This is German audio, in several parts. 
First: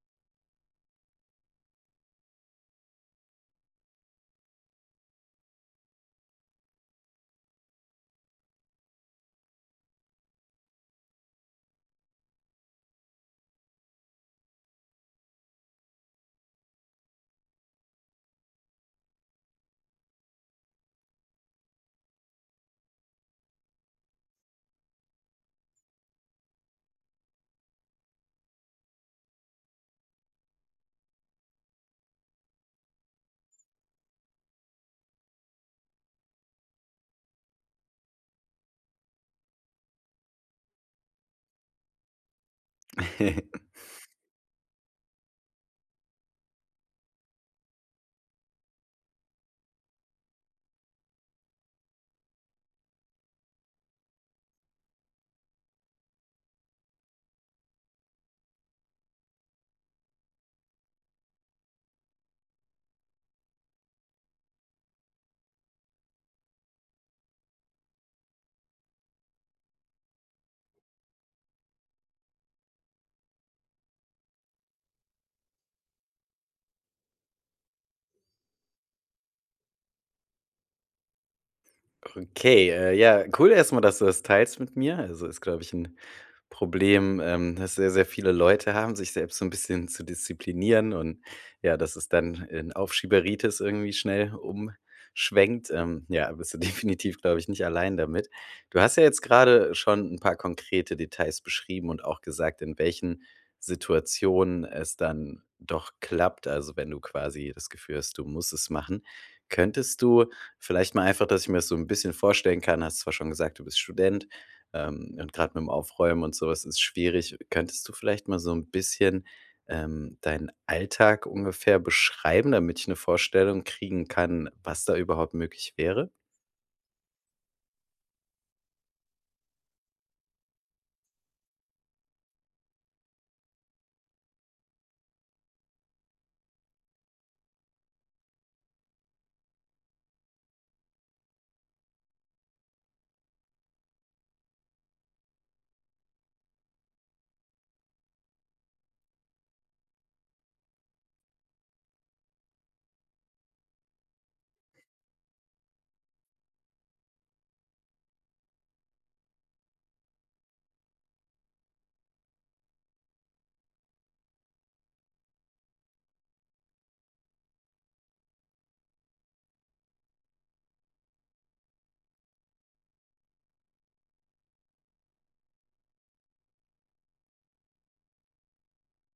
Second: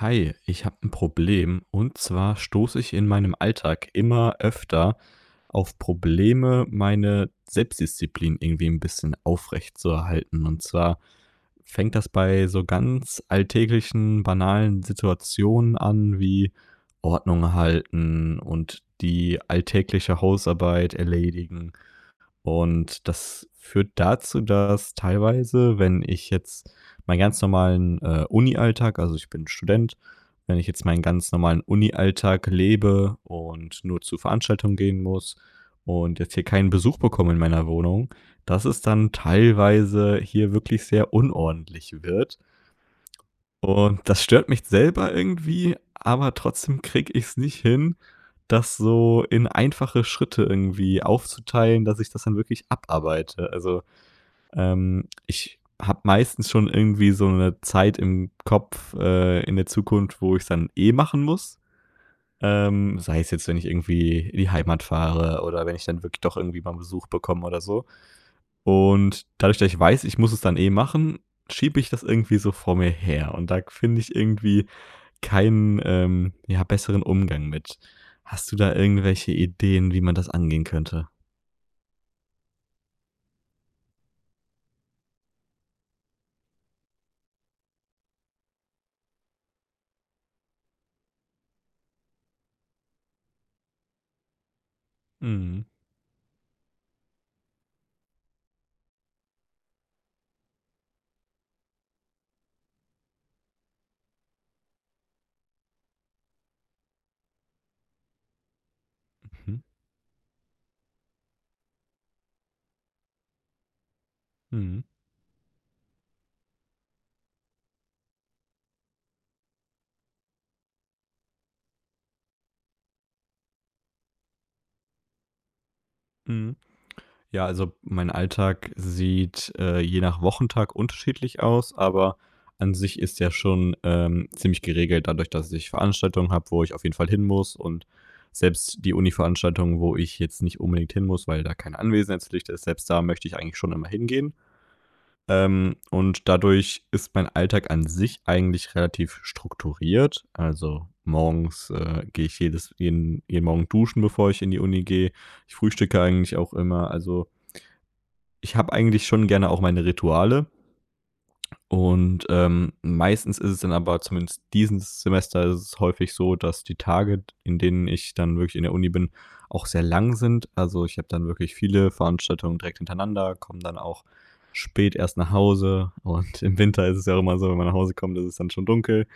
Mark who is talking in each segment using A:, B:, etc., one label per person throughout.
A: Hi, ich habe ein Problem und zwar stoße ich in meinem Alltag immer öfter auf Probleme, meine Selbstdisziplin irgendwie ein bisschen aufrecht zu erhalten. Und zwar fängt das bei so ganz alltäglichen, banalen Situationen an, wie Ordnung halten und die alltägliche Hausarbeit erledigen und das führt dazu, dass teilweise, wenn ich jetzt meinen ganz normalen, Alltag, also, ich bin Student, wenn ich jetzt meinen ganz normalen Uni-Alltag lebe und nur zu Veranstaltungen gehen muss und jetzt hier keinen Besuch bekomme in meiner Wohnung, dass es dann teilweise hier wirklich sehr unordentlich wird und das stört mich selber irgendwie, aber trotzdem kriege ich es nicht hin, das so in einfache Schritte irgendwie aufzuteilen, dass ich das dann wirklich abarbeite. Also, ich habe meistens schon irgendwie so eine Zeit im Kopf, in der Zukunft, wo ich's dann eh machen muss. Sei es jetzt, wenn ich irgendwie in die Heimat fahre oder wenn ich dann wirklich doch irgendwie mal Besuch bekomme oder so. Und dadurch, dass ich weiß, ich muss es dann eh machen, schiebe ich das irgendwie so vor mir her. Und da finde ich irgendwie keinen, ja, besseren Umgang mit. Hast du da irgendwelche Ideen, wie man das angehen könnte?
B: Okay, ja, cool erst mal, dass du das teilst mit mir. Also, ist, glaube ich, ein Problem, das sehr, sehr viele Leute haben, sich selbst so ein bisschen zu disziplinieren und ja, dass es dann in Aufschieberitis irgendwie schnell
A: Mhm.
B: umschwenkt. Ja, bist du definitiv, glaube ich, nicht allein damit. Du hast ja jetzt gerade schon ein paar konkrete Details beschrieben und auch gesagt, in welchen Situationen es dann doch klappt, also, wenn du quasi das Gefühl hast, du musst es machen.
A: Mhm.
B: Könntest du vielleicht mal einfach, dass ich mir das so ein bisschen vorstellen kann. Hast zwar schon gesagt, du bist Student,
A: Mhm.
B: und gerade mit dem Aufräumen und sowas ist schwierig. Könntest du vielleicht mal so ein bisschen, deinen Alltag ungefähr beschreiben, damit ich eine Vorstellung kriegen kann, was da überhaupt möglich wäre?
A: Mhm. Ja, also mein Alltag sieht, je nach Wochentag unterschiedlich aus, aber an sich ist ja schon, ziemlich geregelt, dadurch, dass ich Veranstaltungen habe, wo ich auf jeden Fall hin muss und selbst die Uni-Veranstaltungen, wo ich jetzt nicht unbedingt hin muss, weil da keine Anwesenheitspflicht ist, selbst da möchte ich eigentlich schon immer hingehen. Und dadurch ist mein Alltag an sich eigentlich relativ strukturiert. Also, morgens, gehe ich jedes jeden jeden Morgen duschen, bevor ich in die Uni gehe. Ich frühstücke eigentlich auch immer. Also, ich habe eigentlich schon gerne auch meine Rituale. Und meistens ist es dann aber, zumindest dieses Semester ist es häufig so, dass die Tage, in denen ich dann wirklich in der Uni bin, auch sehr lang sind. Also ich habe dann wirklich viele Veranstaltungen direkt hintereinander, komme dann auch spät erst nach Hause. Und im Winter ist es ja auch immer so, wenn man nach Hause kommt, ist es dann schon dunkel.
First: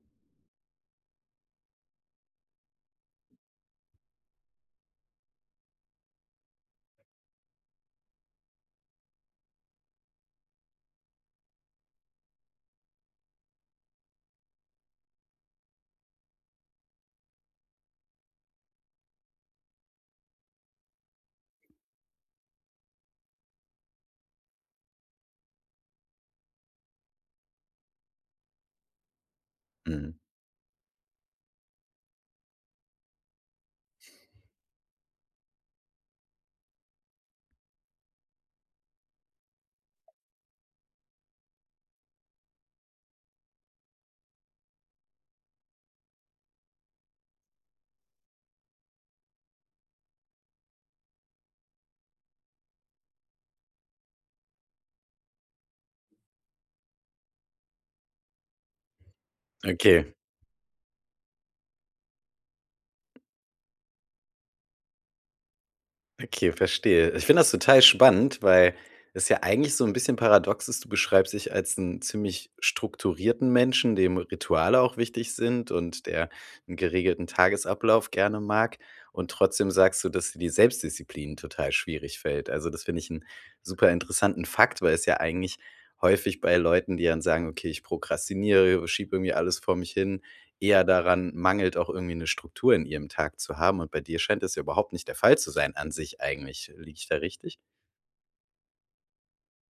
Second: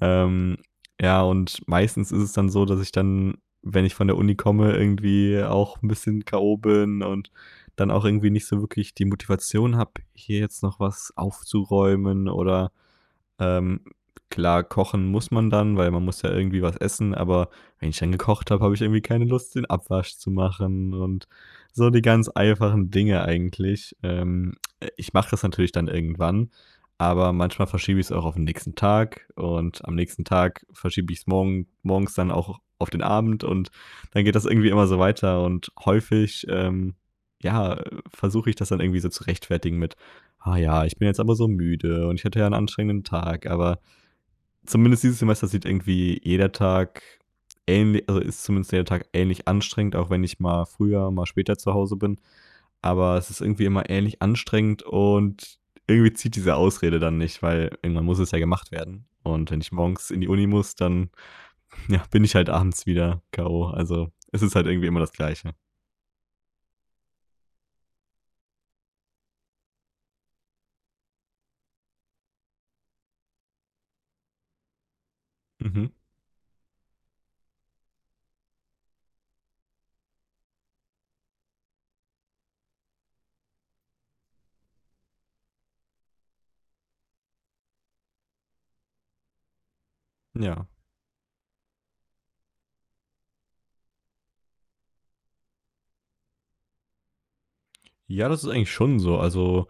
A: Ähm, ja, und meistens ist es dann so, dass ich dann, wenn ich von der Uni komme, irgendwie auch ein bisschen K.O. bin und dann auch irgendwie nicht so wirklich die Motivation habe, hier jetzt noch was aufzuräumen oder ähm, klar, kochen muss man dann, weil man muss ja irgendwie was essen, aber wenn ich dann gekocht habe, habe ich irgendwie keine Lust, den Abwasch zu machen und so die ganz einfachen Dinge eigentlich. Ich mache das natürlich dann irgendwann, aber manchmal verschiebe ich es auch auf den nächsten Tag und am
B: Mhm.
A: nächsten Tag verschiebe ich es morgens dann auch auf den Abend und dann geht das irgendwie immer so weiter und häufig, ja, versuche ich das dann irgendwie so zu rechtfertigen mit: Ah ja, ich bin jetzt aber so müde und ich hatte ja einen anstrengenden Tag, aber zumindest dieses Semester sieht irgendwie jeder Tag ähnlich, also, ist zumindest jeder Tag ähnlich anstrengend, auch wenn ich mal früher, mal später zu Hause bin. Aber es ist irgendwie immer ähnlich anstrengend und irgendwie zieht diese Ausrede dann nicht, weil irgendwann muss es ja gemacht werden. Und wenn ich morgens
B: Okay.
A: in die Uni muss, dann, ja, bin ich halt abends wieder K.O. Also, es ist halt irgendwie immer das Gleiche.
B: Okay, verstehe. Ich finde das total spannend, weil es ja eigentlich so ein bisschen paradox ist. Du beschreibst dich als einen ziemlich strukturierten Menschen, dem Rituale auch wichtig sind
A: Mhm,
B: und der einen geregelten Tagesablauf gerne mag. Und trotzdem sagst du, dass dir die Selbstdisziplin total schwierig fällt. Also, das finde ich einen super interessanten Fakt, weil es ja eigentlich häufig bei Leuten, die dann sagen: „Okay, ich prokrastiniere, schiebe irgendwie alles vor mich hin“,
A: ja.
B: eher daran mangelt, auch irgendwie eine Struktur in ihrem Tag zu haben, und bei dir scheint es ja überhaupt nicht der Fall zu sein an sich eigentlich. Liege ich da richtig?
A: Ja, das ist eigentlich schon so. Also,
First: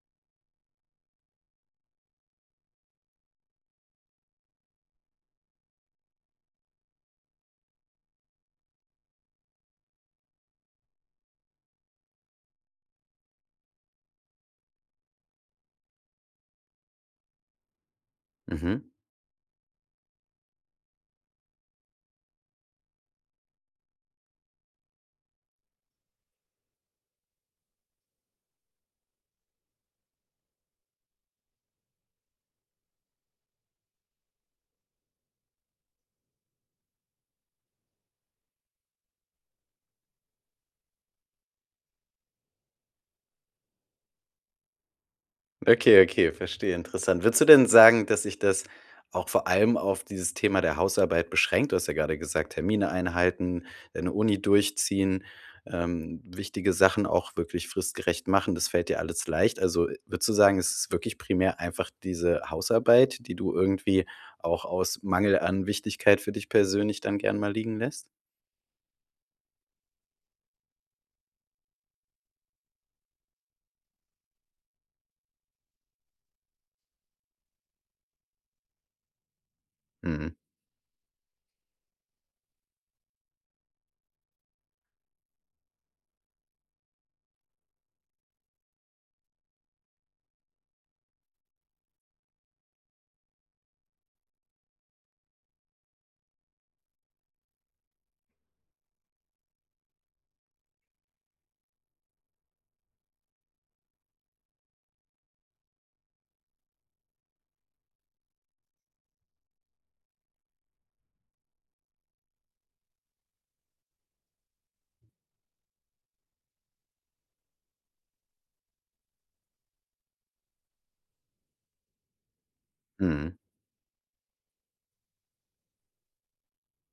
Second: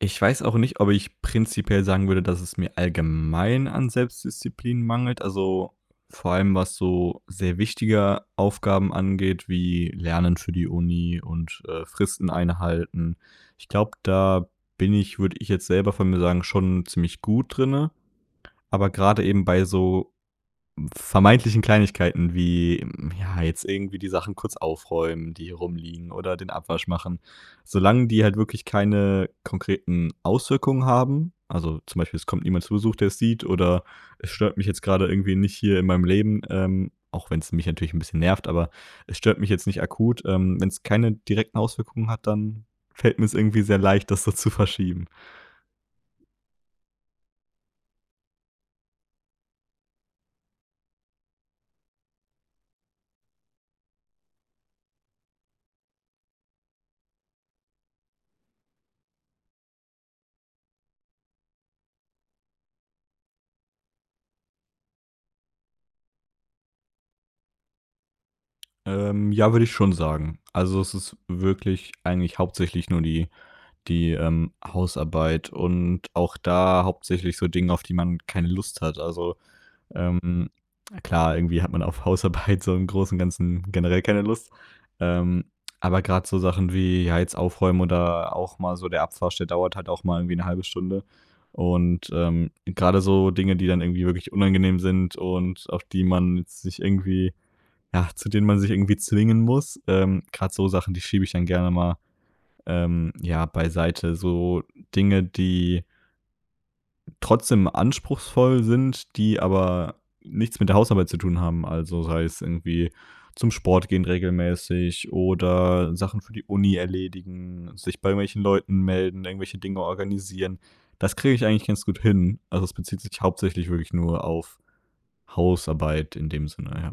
A: ich weiß auch nicht, ob ich prinzipiell sagen würde, dass es mir allgemein an Selbstdisziplin mangelt. Also, vor allem, was so sehr wichtige Aufgaben angeht, wie Lernen für die Uni und, Fristen einhalten. Ich glaube, da bin ich, würde ich jetzt selber von mir sagen, schon ziemlich gut drinne.
B: Mhm.
A: Aber gerade eben bei so vermeintlichen Kleinigkeiten wie, ja, jetzt irgendwie die Sachen kurz aufräumen, die hier rumliegen oder den Abwasch machen. Solange die halt wirklich keine konkreten Auswirkungen haben, also zum Beispiel, es kommt niemand zu Besuch, der es sieht, oder es stört mich jetzt gerade irgendwie nicht hier in meinem Leben, auch wenn es mich natürlich ein bisschen nervt, aber es stört mich jetzt nicht akut. Wenn es keine direkten Auswirkungen hat, dann fällt mir es irgendwie sehr leicht, das so zu verschieben.
B: Okay, okay, verstehe, interessant. Würdest du denn sagen, dass sich das auch vor allem auf dieses Thema der Hausarbeit beschränkt? Du hast ja gerade gesagt, Termine einhalten, deine Uni durchziehen, wichtige Sachen auch wirklich fristgerecht machen, das fällt dir alles leicht. Also würdest du sagen, es ist wirklich primär einfach diese Hausarbeit, die du irgendwie auch aus Mangel an Wichtigkeit für dich persönlich dann gern mal liegen lässt?
A: Ja, würde ich schon sagen. Also, es ist wirklich eigentlich hauptsächlich nur die Hausarbeit und auch da hauptsächlich so Dinge, auf die man keine Lust hat. Also,
B: Mhm.
A: ähm, klar, irgendwie hat man auf Hausarbeit so im Großen und Ganzen generell keine Lust. Ähm, aber gerade so Sachen wie, ja, jetzt aufräumen oder auch mal so der Abwasch, der dauert halt auch mal irgendwie eine halbe Stunde. Und, grade so Dinge, die dann irgendwie wirklich unangenehm sind und auf die man jetzt sich irgendwie, ja, zu denen man sich irgendwie zwingen muss, grad so Sachen, die schiebe ich dann gerne mal, ja, beiseite. So Dinge, die trotzdem anspruchsvoll sind, die aber nichts mit der Hausarbeit zu tun haben. Also sei es irgendwie zum Sport gehen regelmäßig oder Sachen für die Uni erledigen, sich bei irgendwelchen Leuten melden, irgendwelche Dinge organisieren. Das kriege ich eigentlich ganz gut hin. Also es bezieht sich
B: Mhm.
A: hauptsächlich wirklich nur auf Hausarbeit in dem Sinne, ja.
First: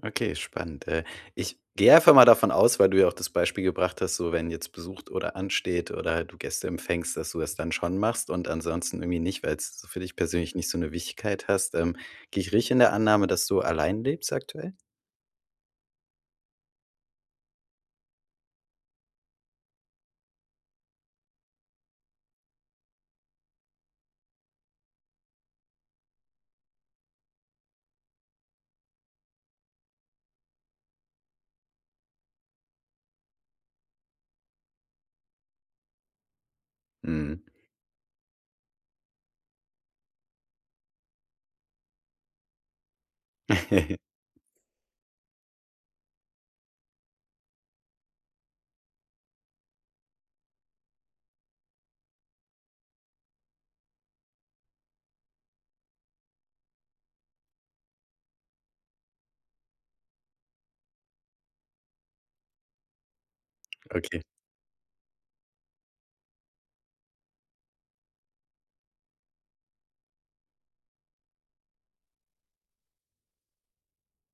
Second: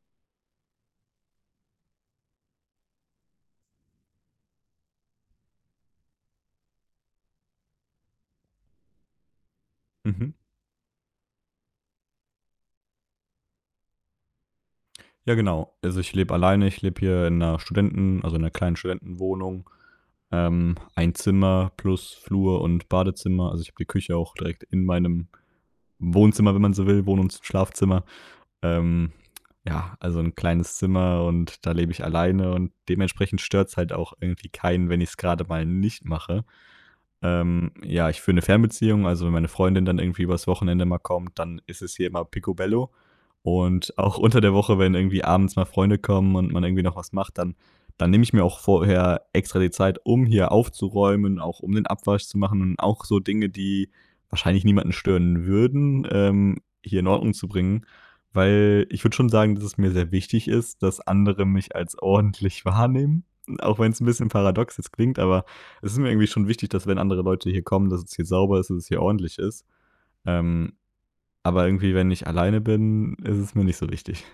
B: Okay, spannend. Ich gehe einfach mal davon aus, weil du ja auch das Beispiel gebracht hast, so wenn jetzt besucht oder ansteht oder du Gäste empfängst, dass du das dann schon machst und ansonsten irgendwie nicht, weil es so für dich
A: Mhm.
B: persönlich nicht so eine Wichtigkeit hast. Gehe ich richtig in der Annahme, dass du allein lebst aktuell?
A: Ja, genau. Also ich lebe alleine, ich lebe hier in einer Studenten, also in einer kleinen Studentenwohnung. Ein Zimmer plus Flur und Badezimmer. Also ich habe die Küche auch direkt in meinem Wohnzimmer, wenn man so will, Wohn- und Schlafzimmer. Ähm, ja, also ein kleines Zimmer und da lebe ich alleine und dementsprechend stört's halt auch irgendwie keinen, wenn ich es gerade mal nicht mache.
B: Mhm.
A: Ja, ich führe 'ne Fernbeziehung, also wenn meine Freundin dann irgendwie übers Wochenende mal kommt, dann ist es hier immer picobello. Und auch unter der Woche, wenn irgendwie abends mal Freunde kommen und man irgendwie noch was macht, dann nehme ich mir auch vorher extra die Zeit, um hier aufzuräumen, auch um den Abwasch zu machen und auch so Dinge, die wahrscheinlich niemanden stören würden, hier in Ordnung zu bringen. Weil ich würde schon sagen, dass es mir sehr wichtig ist, dass andere mich als ordentlich wahrnehmen, auch wenn's 'n
B: Okay.
A: bisschen paradox jetzt klingt, aber es ist mir irgendwie schon wichtig, dass wenn andere Leute hier kommen, dass es hier sauber ist, dass es hier ordentlich ist. Ähm, aber irgendwie, wenn ich alleine bin, ist es mir nicht so wichtig.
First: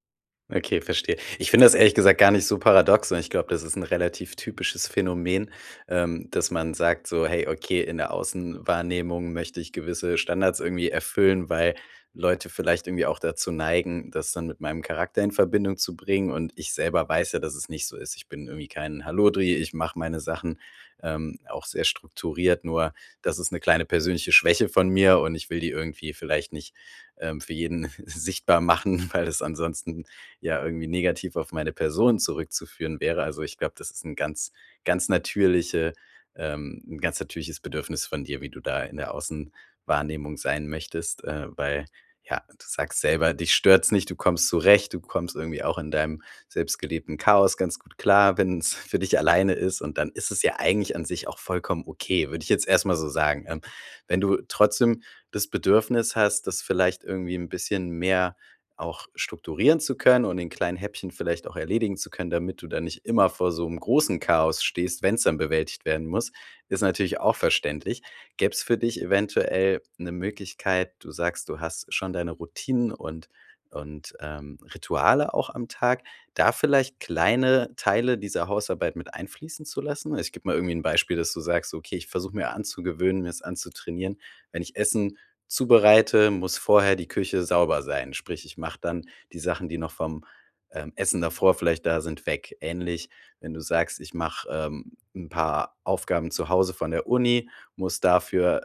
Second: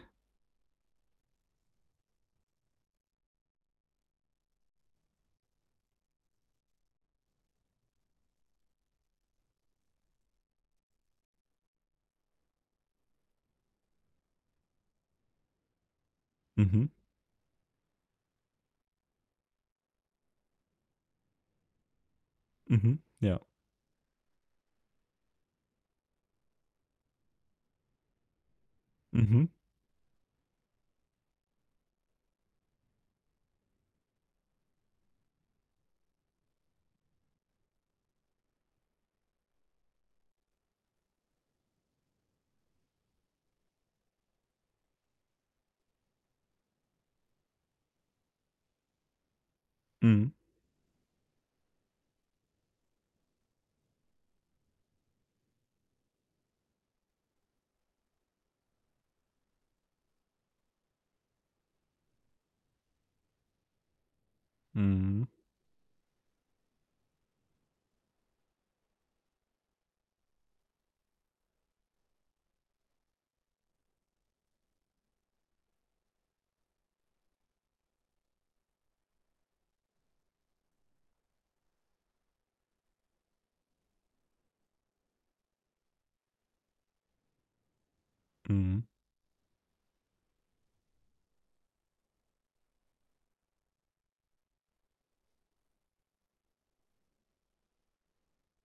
B: Okay, verstehe. Ich finde das ehrlich gesagt gar nicht so paradox, sondern ich glaube, das ist ein relativ typisches Phänomen, dass man sagt so: „Hey, okay, in der Außenwahrnehmung möchte ich gewisse Standards irgendwie erfüllen, weil Leute vielleicht irgendwie auch dazu neigen, das dann mit meinem Charakter in Verbindung zu bringen, und ich
A: Mhm,
B: selber weiß ja, dass es nicht so ist. Ich bin irgendwie kein Hallodri, ich mache meine Sachen, auch sehr strukturiert, nur
A: mhm,
B: das
A: ja.
B: ist eine kleine persönliche Schwäche von mir und ich will die irgendwie vielleicht nicht, für jeden sichtbar machen, weil es
A: Mhm,
B: ansonsten ja irgendwie negativ auf meine Person zurückzuführen wäre. Also, ich glaube, das ist ein ganz natürliche ganz natürliches Bedürfnis von dir, wie du da in der Außenwahrnehmung sein möchtest, weil, ja, du sagst selber, dich stört's nicht, du kommst zurecht, du kommst irgendwie auch in deinem selbstgelebten Chaos ganz gut klar, wenn es für dich alleine ist, und dann ist
A: mhm,
B: es ja eigentlich an sich auch vollkommen okay, würde ich jetzt erstmal so sagen. Wenn du trotzdem das Bedürfnis hast, das vielleicht irgendwie ein bisschen mehr auch strukturieren zu können und in kleinen Häppchen vielleicht auch erledigen zu können, damit du da nicht immer vor so einem großen Chaos stehst, wenn es
A: mhm,
B: dann bewältigt werden muss, ist natürlich auch verständlich. Gäb's für dich eventuell eine Möglichkeit, du sagst, du hast schon deine Routinen und, Rituale auch am Tag, da vielleicht kleine Teile dieser Hausarbeit mit einfließen zu lassen? Also, ich gebe mal irgendwie ein Beispiel, dass du sagst: „Okay, ich versuche mir anzugewöhnen, mir es anzutrainieren, wenn ich Essen zubereite, muss vorher die Küche sauber sein. Sprich, ich mache
A: mhm,
B: dann die Sachen, die noch vom, Essen davor vielleicht da sind, weg. Ähnlich, wenn du sagst, ich mache, 'n paar Aufgaben zu Hause von der Uni, muss dafür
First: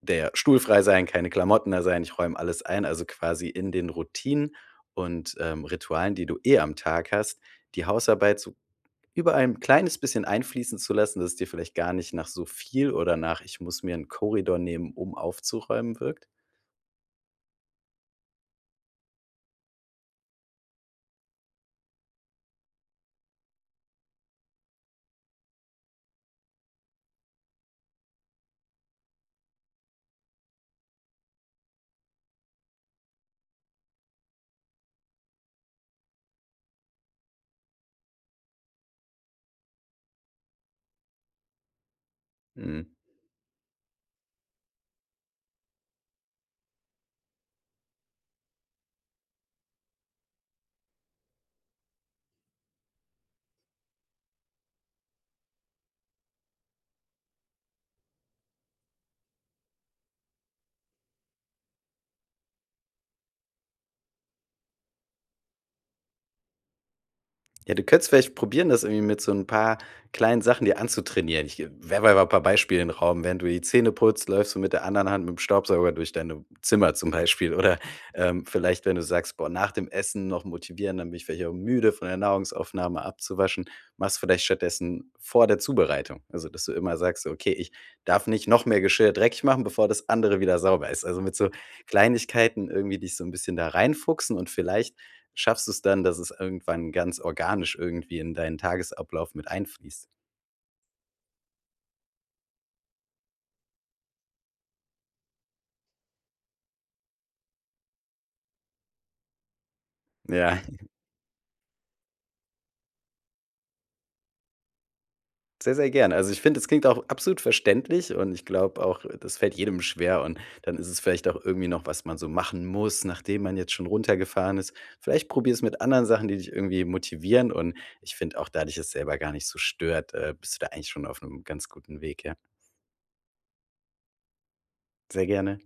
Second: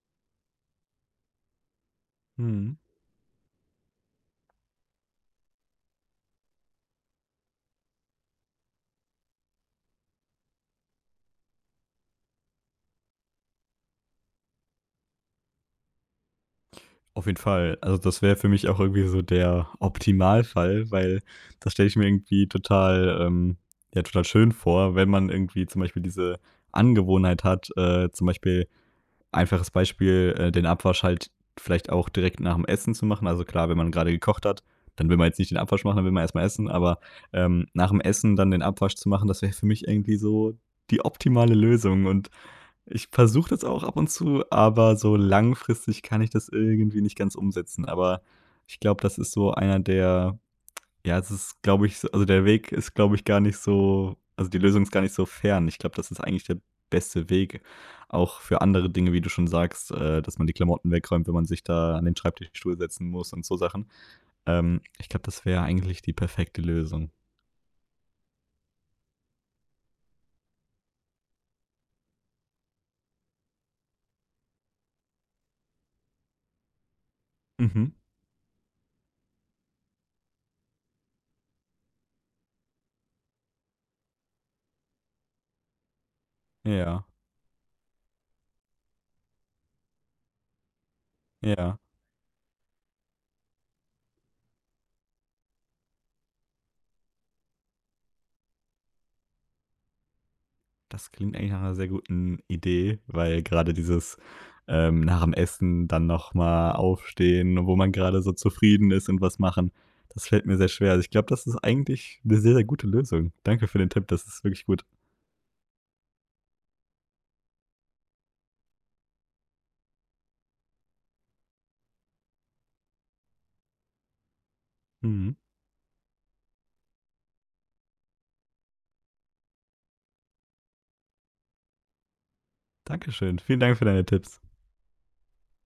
B: der Stuhl frei sein, keine Klamotten da sein, ich räume alles
A: mhm.
B: ein. Also, quasi in den Routinen und, Ritualen, die du eh am Tag hast, die Hausarbeit so überall 'n kleines bisschen einfließen zu lassen, dass es dir vielleicht gar nicht nach so viel oder nach: „Ich muss mir einen Korridor nehmen, um aufzuräumen“ wirkt?
A: Auf jeden Fall. Also das wäre für mich auch irgendwie so der Optimalfall, weil das stelle ich mir irgendwie total, ja, total schön vor, wenn man irgendwie zum Beispiel diese Angewohnheit hat, zum Beispiel einfaches Beispiel, den Abwasch halt vielleicht auch direkt nach dem Essen zu machen. Also klar, wenn man gerade gekocht hat, dann will man jetzt nicht den Abwasch machen, dann will man erstmal essen, aber nach dem Essen dann den Abwasch zu machen, das wäre für mich irgendwie so die optimale Lösung. Und
B: Mhm.
A: ich versuche das auch ab und zu, aber so langfristig kann ich das irgendwie nicht ganz umsetzen. Aber ich glaube, das ist so einer der, ja, es ist, glaube ich, so also, der Weg ist, glaube ich, gar nicht so, also, die Lösung ist gar nicht so fern. Ich glaube, das ist eigentlich der beste Weg, auch für andere Dinge, wie du schon sagst, dass man die Klamotten wegräumt, wenn man sich da an den Schreibtischstuhl setzen muss und so Sachen. Ich glaube, das wäre eigentlich die perfekte Lösung.
B: Ja, du könntest vielleicht probieren, das irgendwie mit so ein paar kleinen Sachen dir anzutrainieren. Ich werfe einfach ein paar Beispiele in den Raum. Während du die Zähne putzt, läufst du mit der anderen Hand mit dem Staubsauger durch deine Zimmer zum Beispiel. Oder,
A: Mhm.
B: vielleicht, wenn du sagst: „Boah, nach dem Essen noch motivieren, dann bin ich vielleicht auch müde von der Nahrungsaufnahme abzuwaschen.“ Machst vielleicht stattdessen vor der Zubereitung. Also, dass du immer
A: Ja,
B: sagst: so, „Okay, ich darf nicht noch mehr Geschirr dreckig machen, bevor das andere wieder sauber ist.“ Also, mit so
A: ja.
B: Kleinigkeiten irgendwie dich so ein bisschen da reinfuchsen, und vielleicht schaffst du es dann, dass es irgendwann ganz organisch irgendwie in deinen Tagesablauf mit einfließt?
A: Das klingt eigentlich nach einer sehr guten Idee, weil gerade dieses, nach dem Essen dann nochmal aufstehen, wo man gerade so zufrieden ist und was machen, das fällt mir
B: Ja,
A: sehr schwer. Also, ich glaube, das ist eigentlich eine sehr, sehr gute Lösung. Danke für den Tipp, das ist wirklich gut.
B: sehr, sehr gern. Also, ich finde, es klingt auch absolut verständlich und ich glaube auch, das fällt jedem schwer und dann ist es vielleicht auch irgendwie noch, was man so machen muss, nachdem man jetzt schon runtergefahren ist. Vielleicht
A: Mhm.
B: probier es mit anderen Sachen, die dich irgendwie motivieren, und ich finde auch, da dich es selber gar nicht so stört, bist du da eigentlich schon auf einem ganz guten Weg, ja.
A: Dankeschön. Vielen Dank für deine Tipps.
B: Sehr gerne.